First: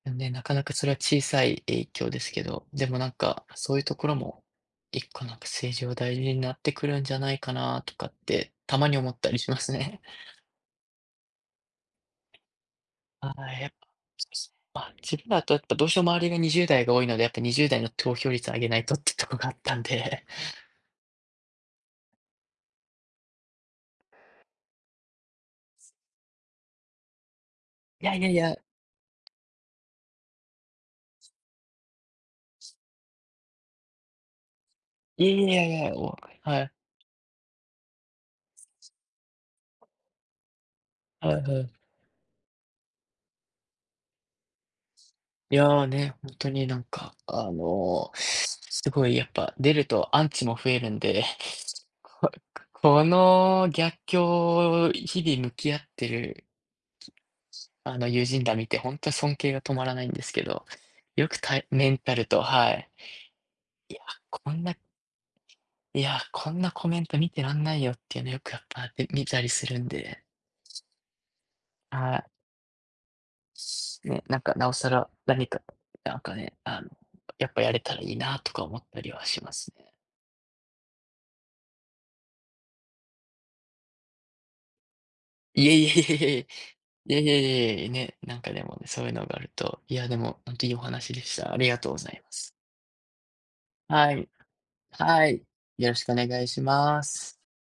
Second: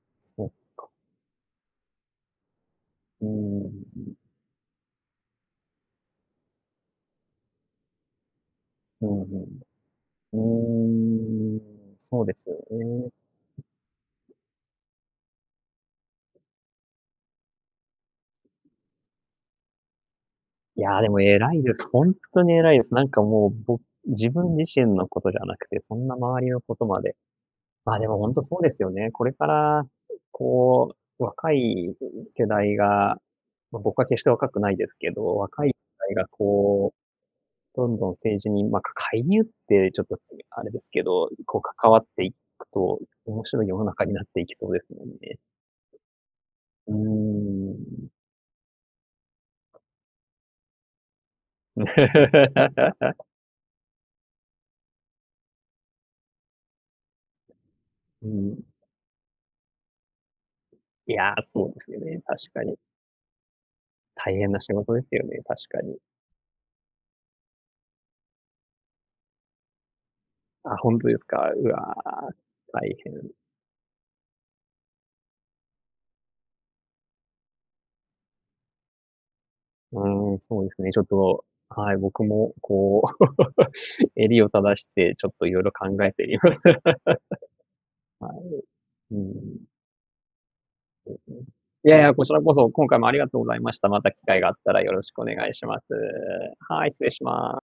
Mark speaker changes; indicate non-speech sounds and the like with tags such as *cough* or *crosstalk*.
Speaker 1: うん、ね、な
Speaker 2: そっ
Speaker 1: かなか、そ
Speaker 2: か。
Speaker 1: れは、小さい影響ですけど、でも、なん
Speaker 2: うーん、
Speaker 1: か、そういうところ
Speaker 2: ん。
Speaker 1: も、1個なんか、政治は大事になってくるんじゃないかなとかって、たまに
Speaker 2: う
Speaker 1: 思っ
Speaker 2: ん
Speaker 1: たり
Speaker 2: う
Speaker 1: しますね。
Speaker 2: ん。うーん。そうですよね。
Speaker 1: はい。やっぱ、そうですね。まあ、自分だと、やっぱ、どうしても周りが20代が多いので、やっぱ、20代の投票率を上げないとってとこがあったんで。
Speaker 2: いや、でも偉いです。ほんっとに偉いです。なんか、もう、ぼ自分自身のことじゃなくて、そんな周りのことまで。ま、
Speaker 1: い
Speaker 2: で
Speaker 1: や
Speaker 2: も、
Speaker 1: い
Speaker 2: ほ
Speaker 1: や
Speaker 2: ん
Speaker 1: い
Speaker 2: と、
Speaker 1: や。
Speaker 2: そうですよね。これから、こう、若い世代がま、僕は決して若くないですけ
Speaker 1: いや
Speaker 2: ど、
Speaker 1: いや
Speaker 2: 若い
Speaker 1: い
Speaker 2: 世
Speaker 1: やいや、お
Speaker 2: 代
Speaker 1: わ
Speaker 2: が
Speaker 1: はい。
Speaker 2: こう、どんどん政治に、ま、か介入って、ちょっと、あれですけど、
Speaker 1: はい
Speaker 2: こ
Speaker 1: は
Speaker 2: う、
Speaker 1: い。
Speaker 2: 関わっていくと、面白い世の中になっていきそうですもんね。
Speaker 1: いや、ね、ほんとに、なん
Speaker 2: う
Speaker 1: か、あ
Speaker 2: ーん。
Speaker 1: の、すごい、やっぱ、出るとアンチも増えるんで、ここ
Speaker 2: *laughs*
Speaker 1: の逆境を日々向き合ってる、*unintelligible* あの、友
Speaker 2: う
Speaker 1: 人
Speaker 2: ー
Speaker 1: ら見
Speaker 2: ん。
Speaker 1: て、ほんと、尊敬が止まらないんですけど。
Speaker 2: い
Speaker 1: よ
Speaker 2: や、
Speaker 1: く、たえ
Speaker 2: そうで
Speaker 1: メ
Speaker 2: す
Speaker 1: ン
Speaker 2: よ
Speaker 1: タ
Speaker 2: ね、
Speaker 1: ルと、
Speaker 2: 確か
Speaker 1: は
Speaker 2: に。
Speaker 1: い。いや、
Speaker 2: 大変
Speaker 1: こ
Speaker 2: な
Speaker 1: ん
Speaker 2: 仕
Speaker 1: な
Speaker 2: 事ですよね、確かに。
Speaker 1: いや、こんなコメント見てらんないよっていうの、よく、やっぱ、ん、見たりするんで。
Speaker 2: あ、本当ですか。うわ、
Speaker 1: はい。
Speaker 2: 大変。
Speaker 1: すね。なんか、なおさら、何か、なんかね、あの、やっぱ、やれたらいいなとか思ったりはしますね。
Speaker 2: うーん、そうですね。ちょっと、はい。僕も、こう、*laughs* 襟を正して、ちょっと、色
Speaker 1: い
Speaker 2: 々
Speaker 1: えい
Speaker 2: 考えてみ
Speaker 1: え
Speaker 2: ます。*laughs* は
Speaker 1: いえいえいえ、いえいえいえいえ、ね、なんか、でも、ね、そういう
Speaker 2: い。うー
Speaker 1: のがある
Speaker 2: ん。
Speaker 1: と、いや、でも、ほんといいお
Speaker 2: う
Speaker 1: 話
Speaker 2: ん
Speaker 1: でし
Speaker 2: うん。
Speaker 1: た。ありがと
Speaker 2: い
Speaker 1: うご
Speaker 2: やい
Speaker 1: ざ
Speaker 2: や、
Speaker 1: い
Speaker 2: こ
Speaker 1: ま
Speaker 2: ちら
Speaker 1: す。
Speaker 2: こそ、今回もありがとうございました。ま
Speaker 1: は
Speaker 2: た機
Speaker 1: い。
Speaker 2: 会があったらよろしくお
Speaker 1: はい。
Speaker 2: 願いします。
Speaker 1: よろしくお願いし
Speaker 2: はい、
Speaker 1: ま
Speaker 2: 失礼し
Speaker 1: す。
Speaker 2: ま